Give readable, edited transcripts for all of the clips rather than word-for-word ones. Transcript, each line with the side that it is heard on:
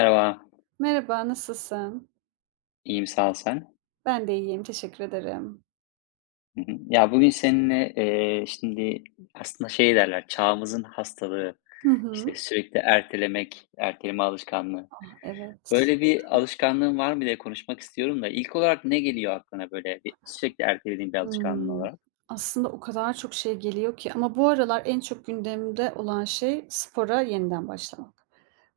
left: Merhaba,
right: Merhaba, nasılsın?
left: iyiyim sağ ol sen.
right: Ben de iyiyim, teşekkür ederim.
left: Hı hı. Bugün seninle şimdi şey derler, çağımızın hastalığı,
right: Hı
left: işte
right: hı.
left: sürekli ertelemek, erteleme alışkanlığı. Böyle
right: Evet.
left: bir alışkanlığın var mı diye konuşmak istiyorum da ilk olarak ne geliyor aklına böyle bir, sürekli ertelediğin bir alışkanlığın
right: Hımm.
left: olarak?
right: Aslında o kadar çok şey geliyor ki ama bu aralar en çok gündemimde olan şey spora yeniden başlamak.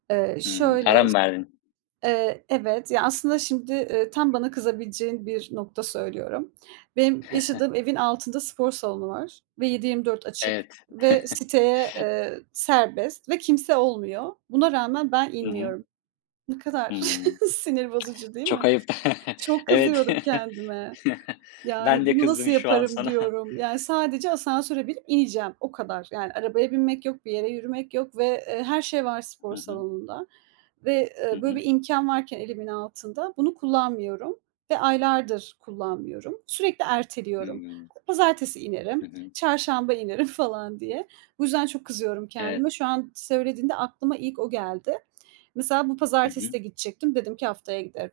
left: Hımm, ara
right: Şöyle,
left: mı verdin?
right: evet, ya, aslında şimdi, tam bana kızabileceğin bir nokta söylüyorum. Benim yaşadığım evin altında spor salonu var ve 7/24 açık
left: Evet.
right: ve siteye, serbest ve kimse olmuyor. Buna rağmen ben
left: Hı hı.
right: inmiyorum. Ne kadar
left: Hımm.
right: sinir bozucu değil
left: Çok
right: mi?
left: ayıp.
right: Çok
left: Evet.
right: kızıyorum kendime.
left: Ben
right: Yani,
left: de
right: "Bunu
left: kızdım
right: nasıl
left: şu an
right: yaparım?"
left: sana.
right: diyorum. Yani, sadece asansöre binip ineceğim, o kadar. Yani, arabaya binmek yok, bir yere yürümek yok ve, her şey var
left: Hı
right: spor
left: hı.
right: salonunda ve,
left: Hı
right: böyle
left: hı.
right: bir imkan varken elimin altında bunu kullanmıyorum ve aylardır kullanmıyorum. Sürekli erteliyorum.
left: Hımm.
right: Pazartesi
left: Hı
right: inerim,
left: hı.
right: çarşamba inerim falan diye. Bu yüzden çok kızıyorum
left: Evet.
right: kendime. Şu an söylediğinde aklıma ilk o geldi. Mesela bu pazartesi de gidecektim. Dedim ki haftaya giderim.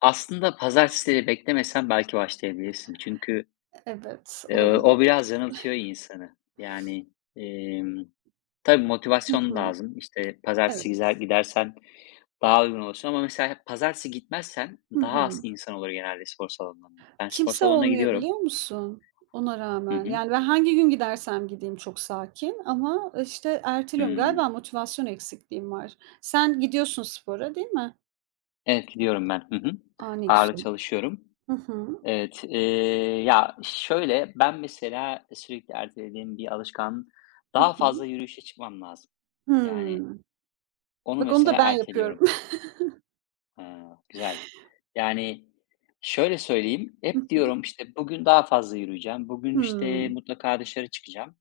left: Aslında pazartesileri beklemesen belki başlayabilirsin. Çünkü,
right: Evet,
left: eee,
right: olabilir.
left: o biraz yanıltıyor insanı. Yani, emm, tabii
right: Hı
left: motivasyon
right: hı.
left: lazım. İşte, pazartesi gizer
right: Evet.
left: gidersen daha uygun olursun ama mesela pazartesi gitmezsen
right: Hı
left: daha az
right: hı.
left: insan olur genelde spor salonuna. Ben spor
right: Kimse
left: salonuna
right: olmuyor
left: gidiyorum.
right: biliyor musun? Ona
left: Hı
right: rağmen.
left: hı.
right: Yani ben hangi gün gidersem gideyim çok sakin ama işte erteliyorum.
left: Hımm.
right: Galiba motivasyon eksikliğim var. Sen gidiyorsun spora değil mi?
left: Evet, gidiyorum ben. Hı hı.
right: A, ne
left: Ağırlık
right: güzel.
left: çalışıyorum.
right: Hı hı.
left: Evet, şöyle, ben mesela sürekli ertelediğim bir alışkanlığım
right: Hı
left: daha
right: hı.
left: fazla yürüyüşe çıkmam lazım. Yani
right: Hımm.
left: Onu
right: Bak onu da
left: mesela
right: ben yapıyorum.
left: erteliyorum. Ha, güzel. Yani, şöyle söyleyeyim,
right: Hı
left: hep
right: hı.
left: diyorum, işte, bugün daha fazla yürüyeceğim, bugün, işte,
right: Hımm.
left: mutlaka dışarı çıkacağım.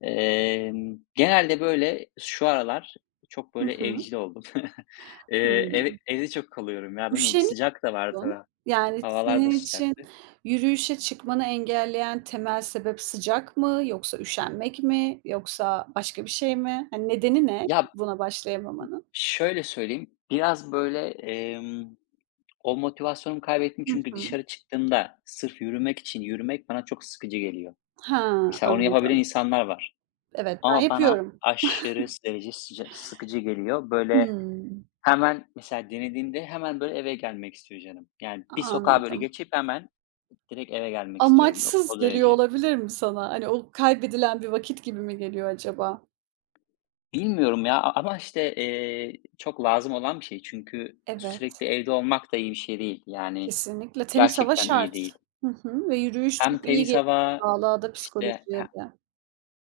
left: Genelde, böyle, şu aralar çok,
right: Hı
left: böyle,
right: hı.
left: evcil oldum. Eee, ev
right: Hımm.
left: Evde çok kalıyorum ya, bilmiyorum.
right: Üşeniyorum
left: Sıcak da var
right: mutluyum.
left: tabii.
right: Yani
left: Havalar da
right: senin için
left: sıcaktı.
right: yürüyüşe çıkmanı engelleyen temel sebep sıcak mı yoksa üşenmek mi yoksa başka bir şey mi? Hani nedeni ne
left: Ya,
right: buna başlayamamanın?
left: şöyle söyleyeyim, biraz, böyle, o motivasyonumu kaybettim
right: Hı
left: çünkü
right: hı.
left: dışarı çıktığımda sırf yürümek için yürümek bana çok sıkıcı geliyor.
right: Ha,
left: Mesela onu yapabilen
right: anladım.
left: insanlar var
right: Evet, ben
left: ama bana
right: yapıyorum.
left: aşırı derece sıkıcı geliyor. Böyle
right: Hımm,
left: hemen mesela denediğimde hemen böyle eve gelmek istiyor canım. Yani bir sokağa böyle
right: anladım.
left: geçip hemen direkt eve gelmek istiyorum
right: Amaçsız
left: o
right: geliyor
left: derece.
right: olabilir mi sana? Hani o kaybedilen bir vakit gibi mi geliyor acaba?
left: Bilmiyorum ya a ama işte, çok lazım olan bir şey. Çünkü
right: Evet,
left: sürekli evde olmak da iyi bir şey değil. Yani
right: kesinlikle temiz hava
left: gerçekten iyi
right: şart.
left: değil.
right: Hı hı ve yürüyüş
left: Hem
right: çok iyi
left: temiz
right: geliyor
left: hava,
right: sağlığa da
left: işte
right: psikolojiye
left: he
right: de.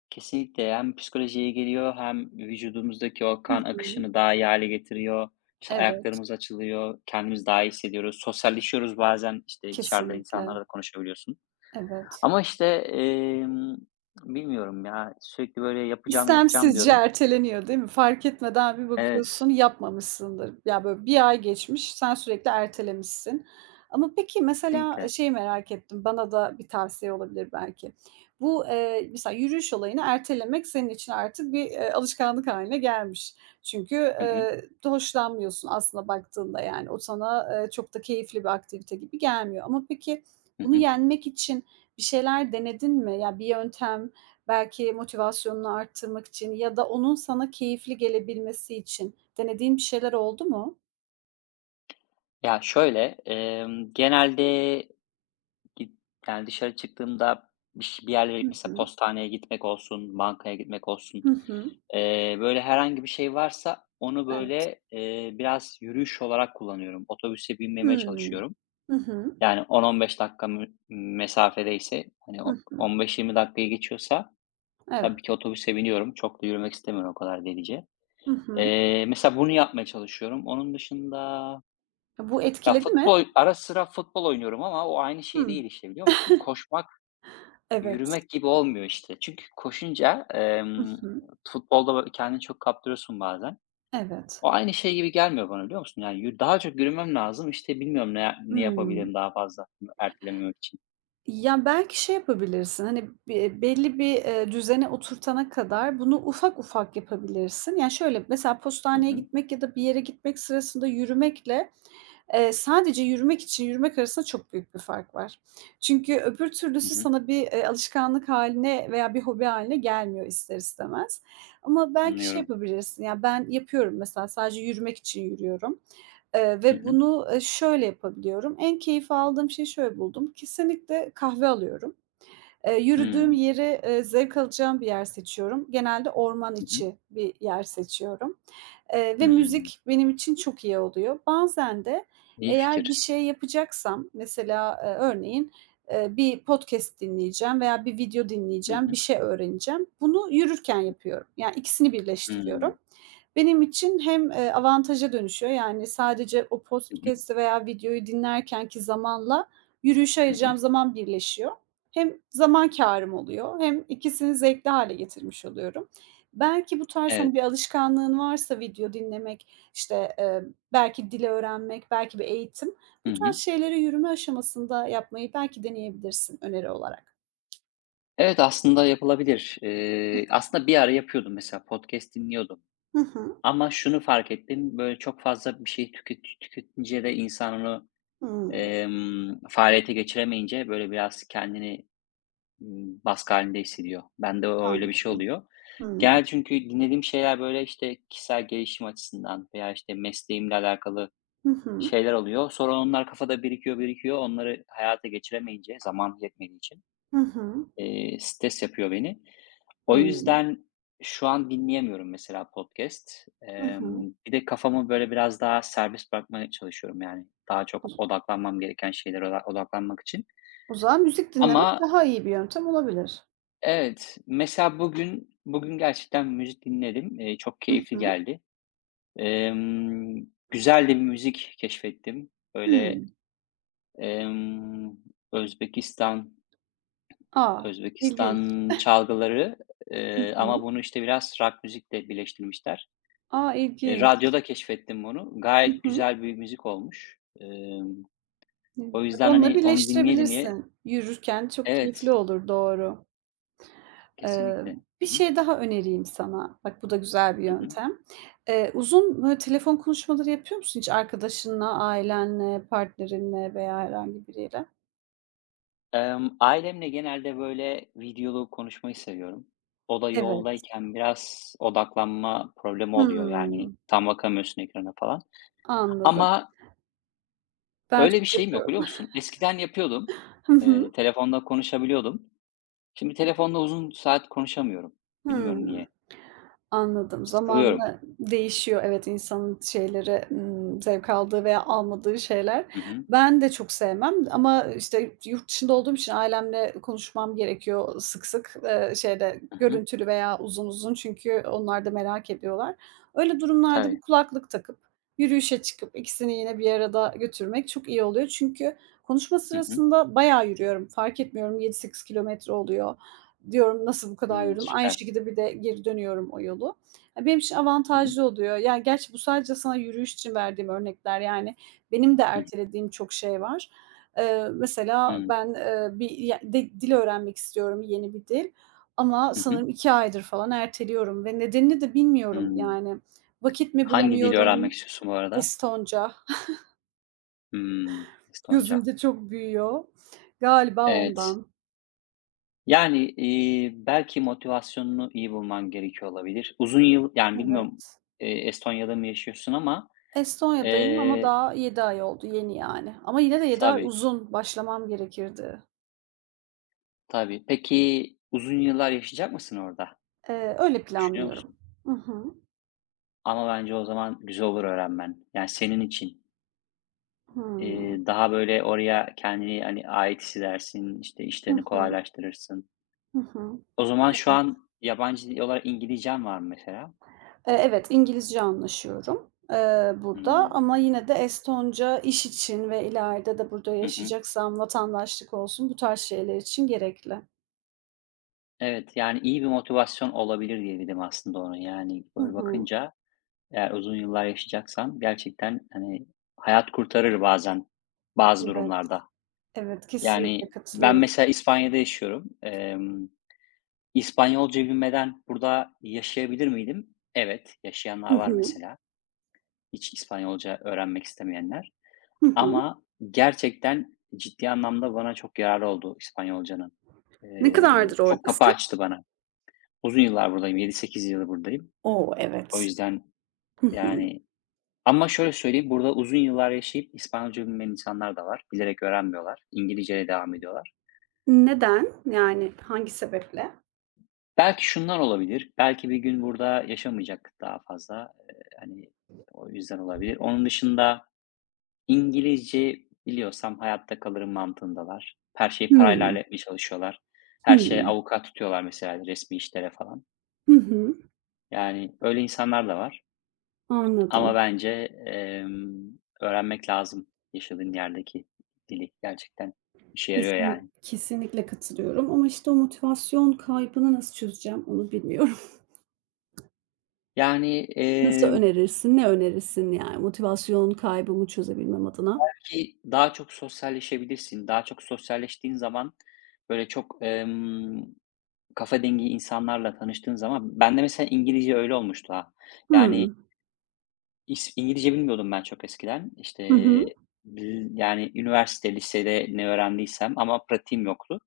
left: Kesinlikle hem psikolojiye geliyor hem vücudumuzdaki o
right: Hı
left: kan
right: hı.
left: akışını daha iyi hale getiriyor. İşte,
right: Evet.
left: ayaklarımız açılıyor, kendimizi daha iyi hissediyoruz. Sosyalleşiyoruz bazen, işte, dışarıda
right: Kesinlikle,
left: insanlarla da konuşabiliyorsun.
right: evet.
left: Ama, işte, bilmiyorum ya, sürekli böyle yapacağım, yapacağım
right: İstemsizce
left: diyorum.
right: erteleniyor, değil mi? Fark etmeden bir
left: Evet,
right: bakıyorsun yapmamışsındır. Ya, böyle bir ay geçmiş, sen sürekli ertelemişsin. Ama peki mesela,
left: kesinlikle.
right: şeyi merak ettim, bana da bir tavsiye olabilir belki. Bu, mesela yürüyüş olayını ertelemek senin için artık bir, alışkanlık haline gelmiş. Çünkü,
left: Hı hı.
right: hoşlanmıyorsun aslında baktığında, yani, o sana, çok da keyifli bir aktivite gibi gelmiyor. Ama peki
left: Hı
right: bunu
left: hı.
right: yenmek için bir şeyler denedin mi? Ya, bir yöntem. Belki motivasyonunu arttırmak için ya da onun sana keyifli gelebilmesi için denediğin bir şeyler oldu mu?
left: Ya, şöyle, genelde Git yani dışarı çıktığımda bir yerlere
right: Hı
left: mesela
right: hı.
left: postaneye gitmek olsun, bankaya gitmek olsun,
right: Hı hı.
left: böyle herhangi bir şey varsa onu
right: Evet.
left: böyle, biraz yürüyüş olarak kullanıyorum. Otobüse binmemeye
right: Hımm.
left: çalışıyorum.
right: Hı hı.
left: Yani 10-15 dakika mesafedeyse, hani,
right: Hı
left: o
right: hı.
left: 15-20 dakikayı geçiyorsa
right: Evet.
left: tabii ki otobüse biniyorum. Çok da yürümek istemiyorum o kadar delice.
right: Hı hı.
left: Mesela bunu yapmaya çalışıyorum. Onun dışında
right: Bu
left: ya
right: etkiledi mi?
left: futbol ara sıra futbol oynuyorum ama o aynı şey
right: Hımm.
left: değil işte biliyor musun?
right: Evet.
left: Yürümek gibi olmuyor işte. Çünkü koşunca,
right: Hı hı.
left: futbolda böyle kendini çok kaptırıyorsun bazen.
right: Evet.
left: O aynı şey gibi gelmiyor bana, biliyor musun? Yani daha çok yürümem lazım. İşte bilmiyorum ne
right: Hımm.
left: yapabilirim daha fazla bunu ertelememek için.
right: Ya, belki şey yapabilirsin, hani, belli bir, düzene oturtana kadar bunu ufak ufak yapabilirsin. Yani, şöyle, mesela
left: Hı
right: postaneye
left: hı.
right: gitmek ya da bir yere gitmek sırasında yürümekle sadece yürümek için yürümek arasında çok büyük bir fark var. Çünkü öbür
left: Hı
right: türlüsü
left: hı.
right: sana bir, alışkanlık hâline veya bir hobi hâline gelmiyor ister istemez. Ama belki şey
left: Anlıyorum.
right: yapabilirsin, ya, ben yapıyorum mesela, sadece yürümek için yürüyorum,
left: Hı
right: ve
left: hı.
right: bunu, şöyle yapabiliyorum. En keyif aldığım şeyi şöyle buldum. Kesinlikle kahve alıyorum. Yürüdüğüm
left: Hımm.
right: yeri, zevk alacağım bir yer seçiyorum. Genelde orman
left: Hı hı.
right: içi bir yer seçiyorum. Ve
left: Hımm.
right: müzik benim için çok iyi oluyor. Bazen de
left: İyi
right: eğer bir
left: fikir.
right: şey yapacaksam mesela, örneğin, bir podcast dinleyeceğim veya bir video
left: Hı
right: dinleyeceğim, bir
left: hı.
right: şey öğreneceğim. Bunu yürürken yapıyorum. Yani ikisini birleştiriyorum.
left: Hımm.
right: Benim için hem, avantaja dönüşüyor, yani sadece o
left: Hı hı.
right: podcast'i veya videoyu dinlerkenki zamanla yürüyüşe
left: Hı hı.
right: ayıracağım zaman birleşiyor. Hem zaman kârım oluyor hem ikisini zevkli hâle getirmiş oluyorum. Belki bu tarz, hani,
left: Evet.
right: bir alışkanlığın varsa video dinlemek, işte, belki dil öğrenmek, belki bir eğitim, bu
left: Hı
right: tarz
left: hı.
right: şeyleri yürüme aşamasında yapmayı belki deneyebilirsin öneri olarak.
left: Evet, aslında yapılabilir. Aslında bir ara yapıyordum mesela podcast dinliyordum.
right: Hı hı.
left: Ama şunu fark ettim, böyle, çok fazla bir şey tüketince de insan onu,
right: Hımm,
left: faaliyete geçiremeyince, böyle, biraz kendini, baskı halinde hissediyor. Bende o öyle bir şey
right: anladım.
left: oluyor.
right: Hımm.
left: Genel çünkü dinlediğim şeyler, böyle, işte, kişisel gelişim açısından veya, işte, mesleğimle alakalı
right: Hı hı.
left: şeyler oluyor. Sonra onlar kafada birikiyor, birikiyor. Onları hayata geçiremeyince, zaman yetmediği için,
right: Hı hı.
left: stres yapıyor beni. O
right: Hımm.
left: yüzden şu an dinleyemiyorum mesela podcast.
right: Hı hı.
left: Bir de kafamı, böyle, biraz daha serbest bırakmaya çalışıyorum, yani, daha
right: O
left: çok
right: z
left: odaklanmam gereken şeylere odaklanmak için.
right: o zaman müzik dinlemek
left: Ama
right: daha iyi bir yöntem olabilir.
left: evet, mesela bugün gerçekten müzik dinledim. Çok
right: Hı
left: keyifli
right: hı.
left: geldi. Emm, Güzel de bir müzik keşfettim. Böyle,
right: Hımm.
left: emm, Özbekistan
right: A! İlginç.
left: Özbekistan çalgıları,
right: Hı hı.
left: ama bunu, işte, biraz rock müzikle birleştirmişler.
right: A, ilginç.
left: Radyoda keşfettim bunu.
right: Hı
left: Gayet
right: hı.
left: güzel bir müzik olmuş.
right: Evet,
left: O
right: bak,
left: yüzden,
right: onunla
left: hani, onu dinleye dinleye
right: birleştirebilirsin. Yürürken çok
left: Evet,
right: keyifli olur, doğru. Eee,
left: kesinlikle.
right: bir
left: Hı hı.
right: şey daha önereyim sana. Bak bu da güzel bir
left: Hı hı.
right: yöntem. Uzun, böyle, telefon konuşmaları yapıyor musun hiç arkadaşınla, ailenle, partnerinle veya herhangi biriyle?
left: Ailemle genelde, böyle, videolu konuşmayı seviyorum. O da
right: Evet.
left: yoldayken biraz odaklanma problemi oluyor, yani,
right: Hımm,
left: tam bakamıyorsun ekrana falan.
right: anladım.
left: Ama
right: Ben
left: öyle bir
right: çok
left: şeyim yok,
right: yapıyorum.
left: biliyor musun? Eskiden yapıyordum.
right: Hı hı.
left: Telefonda konuşabiliyordum. Şimdi telefonda uzun saat konuşamıyorum. Bilmiyorum
right: Hımm.
left: niye.
right: Anladım.
left: Sıkılıyorum.
right: Zamanla değişiyor, evet, insanın şeyleri, zevk aldığı veya almadığı şeyler.
left: Hı hı.
right: Ben de çok sevmem ama, işte, yurt dışında olduğum için ailemle konuşmam gerekiyor sık sık, şeyde,
left: Hı hı.
right: görüntülü veya uzun uzun çünkü onlar da merak ediyorlar. Öyle durumlarda bir
left: Tabii.
right: kulaklık takıp, yürüyüşe çıkıp ikisini yine bir arada götürmek çok iyi oluyor. Çünkü konuşma
left: Hı hı.
right: sırasında bayağı yürüyorum, fark etmiyorum, 7-8 kilometre oluyor. Diyorum, "Nasıl bu kadar
left: Hımm,
right: yürüdüm?" Aynı
left: süper.
right: şekilde bir de geri dönüyorum o yolu. Ya, benim için
left: Hı hı.
right: avantajlı oluyor. Ya, gerçi bu sadece sana yürüyüş için verdiğim örnekler. Yani benim de
left: Hı hı.
right: ertelediğim çok şey var. Mesela
left: Hımm.
right: ben, bir ya di dil öğrenmek istiyorum, yeni bir dil ama
left: Hı hı.
right: sanırım 2 aydır falan erteliyorum ve nedenini de bilmiyorum
left: Hımm.
right: yani. Vakit mi
left: Hangi dili öğrenmek
right: bulamıyorum?
left: istiyorsun bu arada?
right: Estonca
left: Hımm, Estonca.
right: gözümde çok büyüyor. Galiba
left: Evet.
right: ondan.
left: Yani, belki motivasyonunu iyi bulman gerekiyor olabilir. Uzun yıl yani bilmiyorum,
right: Evet.
left: Estonya'da mı yaşıyorsun ama,
right: Estonya'dayım ama
left: eee
right: daha 7 ay oldu, yeni yani. Ama yine de 7 ay
left: Tabii,
right: uzun, başlamam gerekirdi.
left: tabii. Peki uzun yıllar yaşayacak mısın orada?
right: Öyle
left: Düşünüyor
right: planlıyorum.
left: musun?
right: I hı.
left: Ama bence o zaman güzel olur öğrenmen. Yani senin için.
right: Hımm.
left: Daha böyle oraya kendini, hani, ait hissedersin, işte,
right: Hı
left: işlerini
right: hı.
left: kolaylaştırırsın.
right: Hı hı.
left: O zaman şu
right: Evet.
left: an yabancı dil olarak İngilizcen var mı mesela?
right: Evet, İngilizce anlaşıyorum, burada
left: Hımm.
right: ama yine de Estonca iş için ve ileride de burada
left: Hı hı.
right: yaşayacaksam vatandaşlık olsun, bu tarz şeyler için gerekli.
left: Evet, yani iyi bir motivasyon olabilir diye dedim aslında ona. Yani,
right: Hı
left: böyle
right: hı.
left: bakınca eğer uzun yıllar yaşayacaksan gerçekten, hani, hayat kurtarır bazen, bazı
right: Evet,
left: durumlarda.
right: evet, kesinlikle
left: Yani, ben
right: katılıyorum.
left: mesela İspanya'da yaşıyorum. İspanyolca bilmeden burada yaşayabilir miydim? Evet,
right: Hı
left: yaşayanlar var
right: hı.
left: mesela. Hiç İspanyolca öğrenmek istemeyenler.
right: Hı hı.
left: Ama gerçekten ciddi anlamda bana çok yararı oldu İspanyolcanın.
right: Ne kadardır
left: Çok kapı
right: oradasın?
left: açtı bana. Uzun yıllar buradayım, yedi sekiz yıldır buradayım.
right: O!
left: O
right: Evet.
left: yüzden,
right: Hı hı.
left: yani ama şöyle söyleyeyim, burada uzun yıllar yaşayıp İspanyolca bilmeyen insanlar da var. Bilerek öğrenmiyorlar. İngilizceyle devam ediyorlar.
right: Neden? Yani hangi sebeple?
left: Belki şunlar olabilir, belki bir gün burada yaşamayacak daha fazla. Hani, o yüzden olabilir. Onun dışında İngilizce biliyorsam hayatta kalırım mantığındalar. Her şeyi parayla
right: Hımm.
left: halletmeye çalışıyorlar. Her şeye
right: Hımm.
left: avukat tutuyorlar mesela resmi işlere falan.
right: Hı hı.
left: Yani öyle insanlar da var ama
right: Anladım.
left: bence, öğrenmek lazım yaşadığın yerdeki dili. Gerçekten işe yarıyor
right: Kesin
left: yani.
right: kesinlikle katılıyorum ama, işte, o motivasyon kaybını nasıl çözeceğim onu bilmiyorum.
left: Yani,
right: Nasıl önerirsin, ne önerirsin yani motivasyon kaybımı çözebilmem adına?
left: ki daha çok sosyalleşebilirsin. Daha çok sosyalleştiğin zaman böyle çok, kafa dengi insanlarla tanıştığın zaman Ben de mesela İngilizce öyle olmuştu ha. Yani,
right: Hımm.
left: İngilizce bilmiyordum ben çok eskiden. İşte,
right: Hı hı.
left: yani üniversite, lisede ne öğrendiysem ama pratiğim yoktu.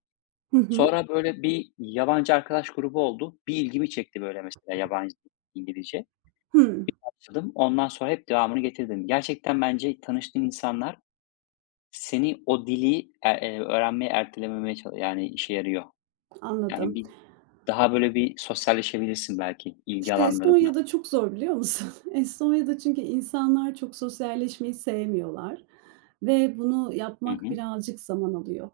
right: Hı hı.
left: Sonra böyle bir yabancı arkadaş grubu oldu. Bir ilgimi çekti böyle mesela yabancı dil, İngilizce.
right: Hımm.
left: Başladım. Ondan sonra hep devamını getirdim. Gerçekten bence tanıştığın insanlar seni o dili öğrenmeye ertelememeye yani işe yarıyor. Yani
right: Anladım.
left: bir daha böyle bir sosyalleşebilirsin belki ilgi
right: İşte,
left: alanlarında.
right: Estonya'da çok zor biliyor musun? Estonya'da çünkü insanlar çok sosyalleşmeyi sevmiyorlar ve bunu
left: Hı
right: yapmak
left: hı.
right: birazcık zaman alıyor.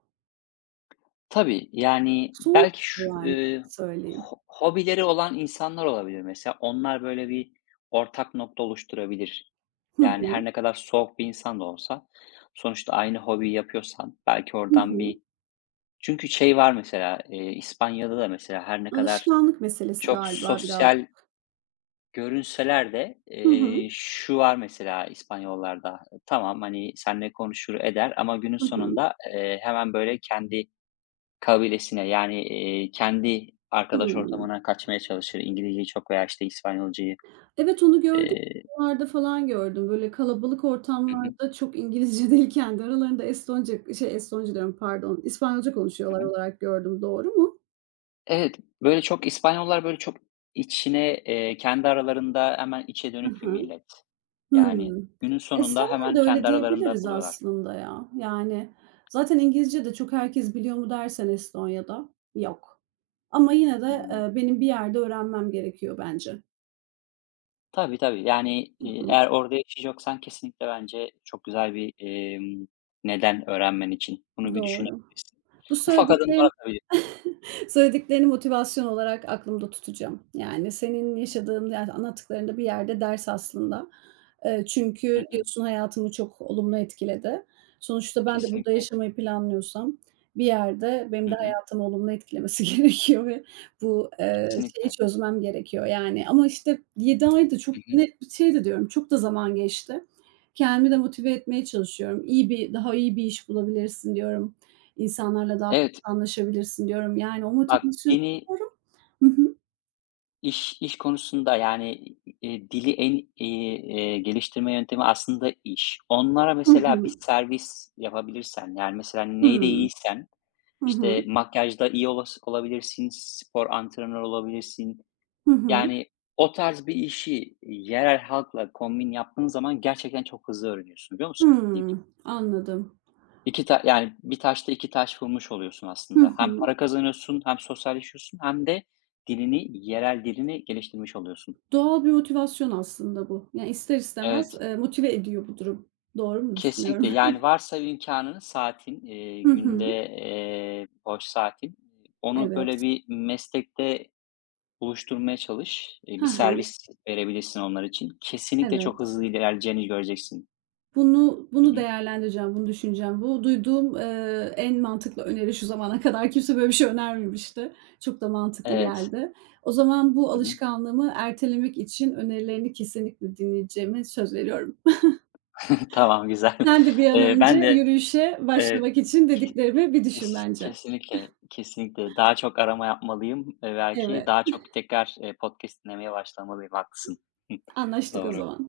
left: Tabii, yani,
right: Soğuk
left: belki şu,
right: yani, öyle söyleyeyim.
left: hobileri olan insanlar olabilir mesela. Onlar böyle bir ortak nokta oluşturabilir.
right: Hı
left: Yani,
right: hı.
left: her ne kadar soğuk bir insan da olsa sonuçta aynı hobiyi yapıyorsan belki
right: Hı
left: oradan
right: hı.
left: bir Çünkü şey var mesela, İspanya'da da mesela her ne kadar
right: Alışkanlık meselesi
left: çok
right: galiba birazcık.
left: sosyal görünseler de,
right: Hı hı.
left: şu var mesela İspanyollarda, tamam, hani, seninle konuşur eder ama günün
right: Hı hı.
left: sonunda, hemen böyle kendi kabilesine, yani, kendi arkadaş
right: Hımm.
left: ortamına kaçmaya çalışır. İngilizceyi çok veya, işte, İspanyolcayı,
right: Evet, onu gördüm.
left: eee
right: Videolarda falan gördüm. Böyle kalabalık
left: Hı hı.
right: ortamlarda çok İngilizce değil kendi aralarında Estonca şey, Estonca diyorum pardon, İspanyolca
left: Hı
right: konuşuyorlar
left: hı.
right: olarak gördüm. Doğru mu?
left: Evet, böyle, çok İspanyollar, böyle, çok içine, kendi aralarında hemen içe
right: Hı
left: dönük bir
right: hı.
left: millet. Yani,
right: Hımm.
left: günün sonunda
right: Estonlar
left: hemen
right: da öyle
left: kendi aralarında
right: diyebiliriz
left: buluyorlar.
right: aslında ya. Yani zaten İngilizce de çok herkes biliyor mu dersen Estonya'da yok. Ama yine de,
left: Hımm.
right: benim bir yerde öğrenmem gerekiyor bence.
left: Tabii, tabii. Yani,
right: Hı hı.
left: eğer orada yaşayacaksan kesinlikle bence çok güzel bir, neden öğrenmen için. Bunu bir
right: Doğru.
left: düşünebilirsin.
right: Bu
left: Ufak adımlar
right: söylediklerin
left: atabilir
right: söylediklerini motivasyon olarak aklımda tutacağım. Yani senin yaşadığın, yani anlattıklarında bir yerde ders aslında. Eee,
left: Hı
right: çünkü
left: hı.
right: diyorsun hayatımı çok olumlu etkiledi. Sonuçta ben de burada
left: Kesinlikle.
right: yaşamayı planlıyorsam bir yerde benim
left: Hı
right: de
left: hı.
right: hayatımı olumlu etkilemesi gerekiyor ve bu, şeyi
left: Kesinlikle.
right: çözmem gerekiyor yani. Ama işte 7 ay da
left: Hı
right: çok
left: hı.
right: net bir şey de diyorum, çok da zaman geçti. Kendimi de motive etmeye çalışıyorum. İyi bir daha iyi bir iş bulabilirsin diyorum. İnsanlarla daha çok
left: Evet,
right: anlaşabilirsin diyorum. Yani o
left: bak
right: motivasyonu
left: beni iş konusunda, yani, dili en iyi, geliştirme yöntemi aslında iş. Onlara
right: Hı hı. Hı
left: mesela bir
right: hı.
left: servis yapabilirsen, yani, mesela neyde
right: Hımm.
left: iyiysen,
right: Hı
left: işte,
right: hı.
left: makyajda iyi olas olabilirsin, spor antrenörü olabilirsin.
right: Hı hı.
left: Yani, o tarz bir işi yerel halkla kombin yaptığın zaman gerçekten çok hızlı öğreniyorsun, biliyor musun?
right: Hımm. Anladım.
left: 2 ta yani, bir taşla 2 taş vurmuş oluyorsun
right: Hı
left: aslında. Hem
right: hı.
left: para kazanıyorsun hem sosyalleşiyorsun hem de dilini, yerel dilini geliştirmiş oluyorsun.
right: Doğal bir motivasyon aslında bu. Yani ister istemez,
left: Evet,
right: motive ediyor bu durum. Doğru mu
left: kesinlikle.
right: düşünüyorum?
left: Yani, varsa imkânın, saatin,
right: Hı
left: günde,
right: hı.
left: boş saatin, onu böyle
right: Evet.
left: bir meslekte buluşturmaya çalış.
right: Hı
left: Bir
right: hı.
left: servis verebilirsin onlar için. Kesinlikle çok
right: Evet.
left: hızlı ilerleyeceğini göreceksin.
right: Bunu
left: Hı
right: bunu
left: hı.
right: değerlendireceğim, bunu düşüneceğim. Bu duyduğum, en mantıklı öneri şu zamana kadar kimse böyle bir şey önermemişti. Çok da mantıklı
left: Evet.
right: geldi. O zaman bu
left: Hı hı.
right: alışkanlığımı ertelemek için önerilerini kesinlikle dinleyeceğime söz veriyorum.
left: Tamam, güzel.
right: Sen de bir an
left: Eee,
right: önce
left: ben de
right: yürüyüşe
left: Evet.
right: başlamak için dediklerimi bir düşün bence.
left: Kesinlikle, kesinlikle. Daha çok arama yapmalıyım, belki.
right: Evet,
left: Daha çok tekrar, podcast dinlemeye başlamalıyım. Haklısın.
right: anlaştık o
left: Doğru.
right: zaman.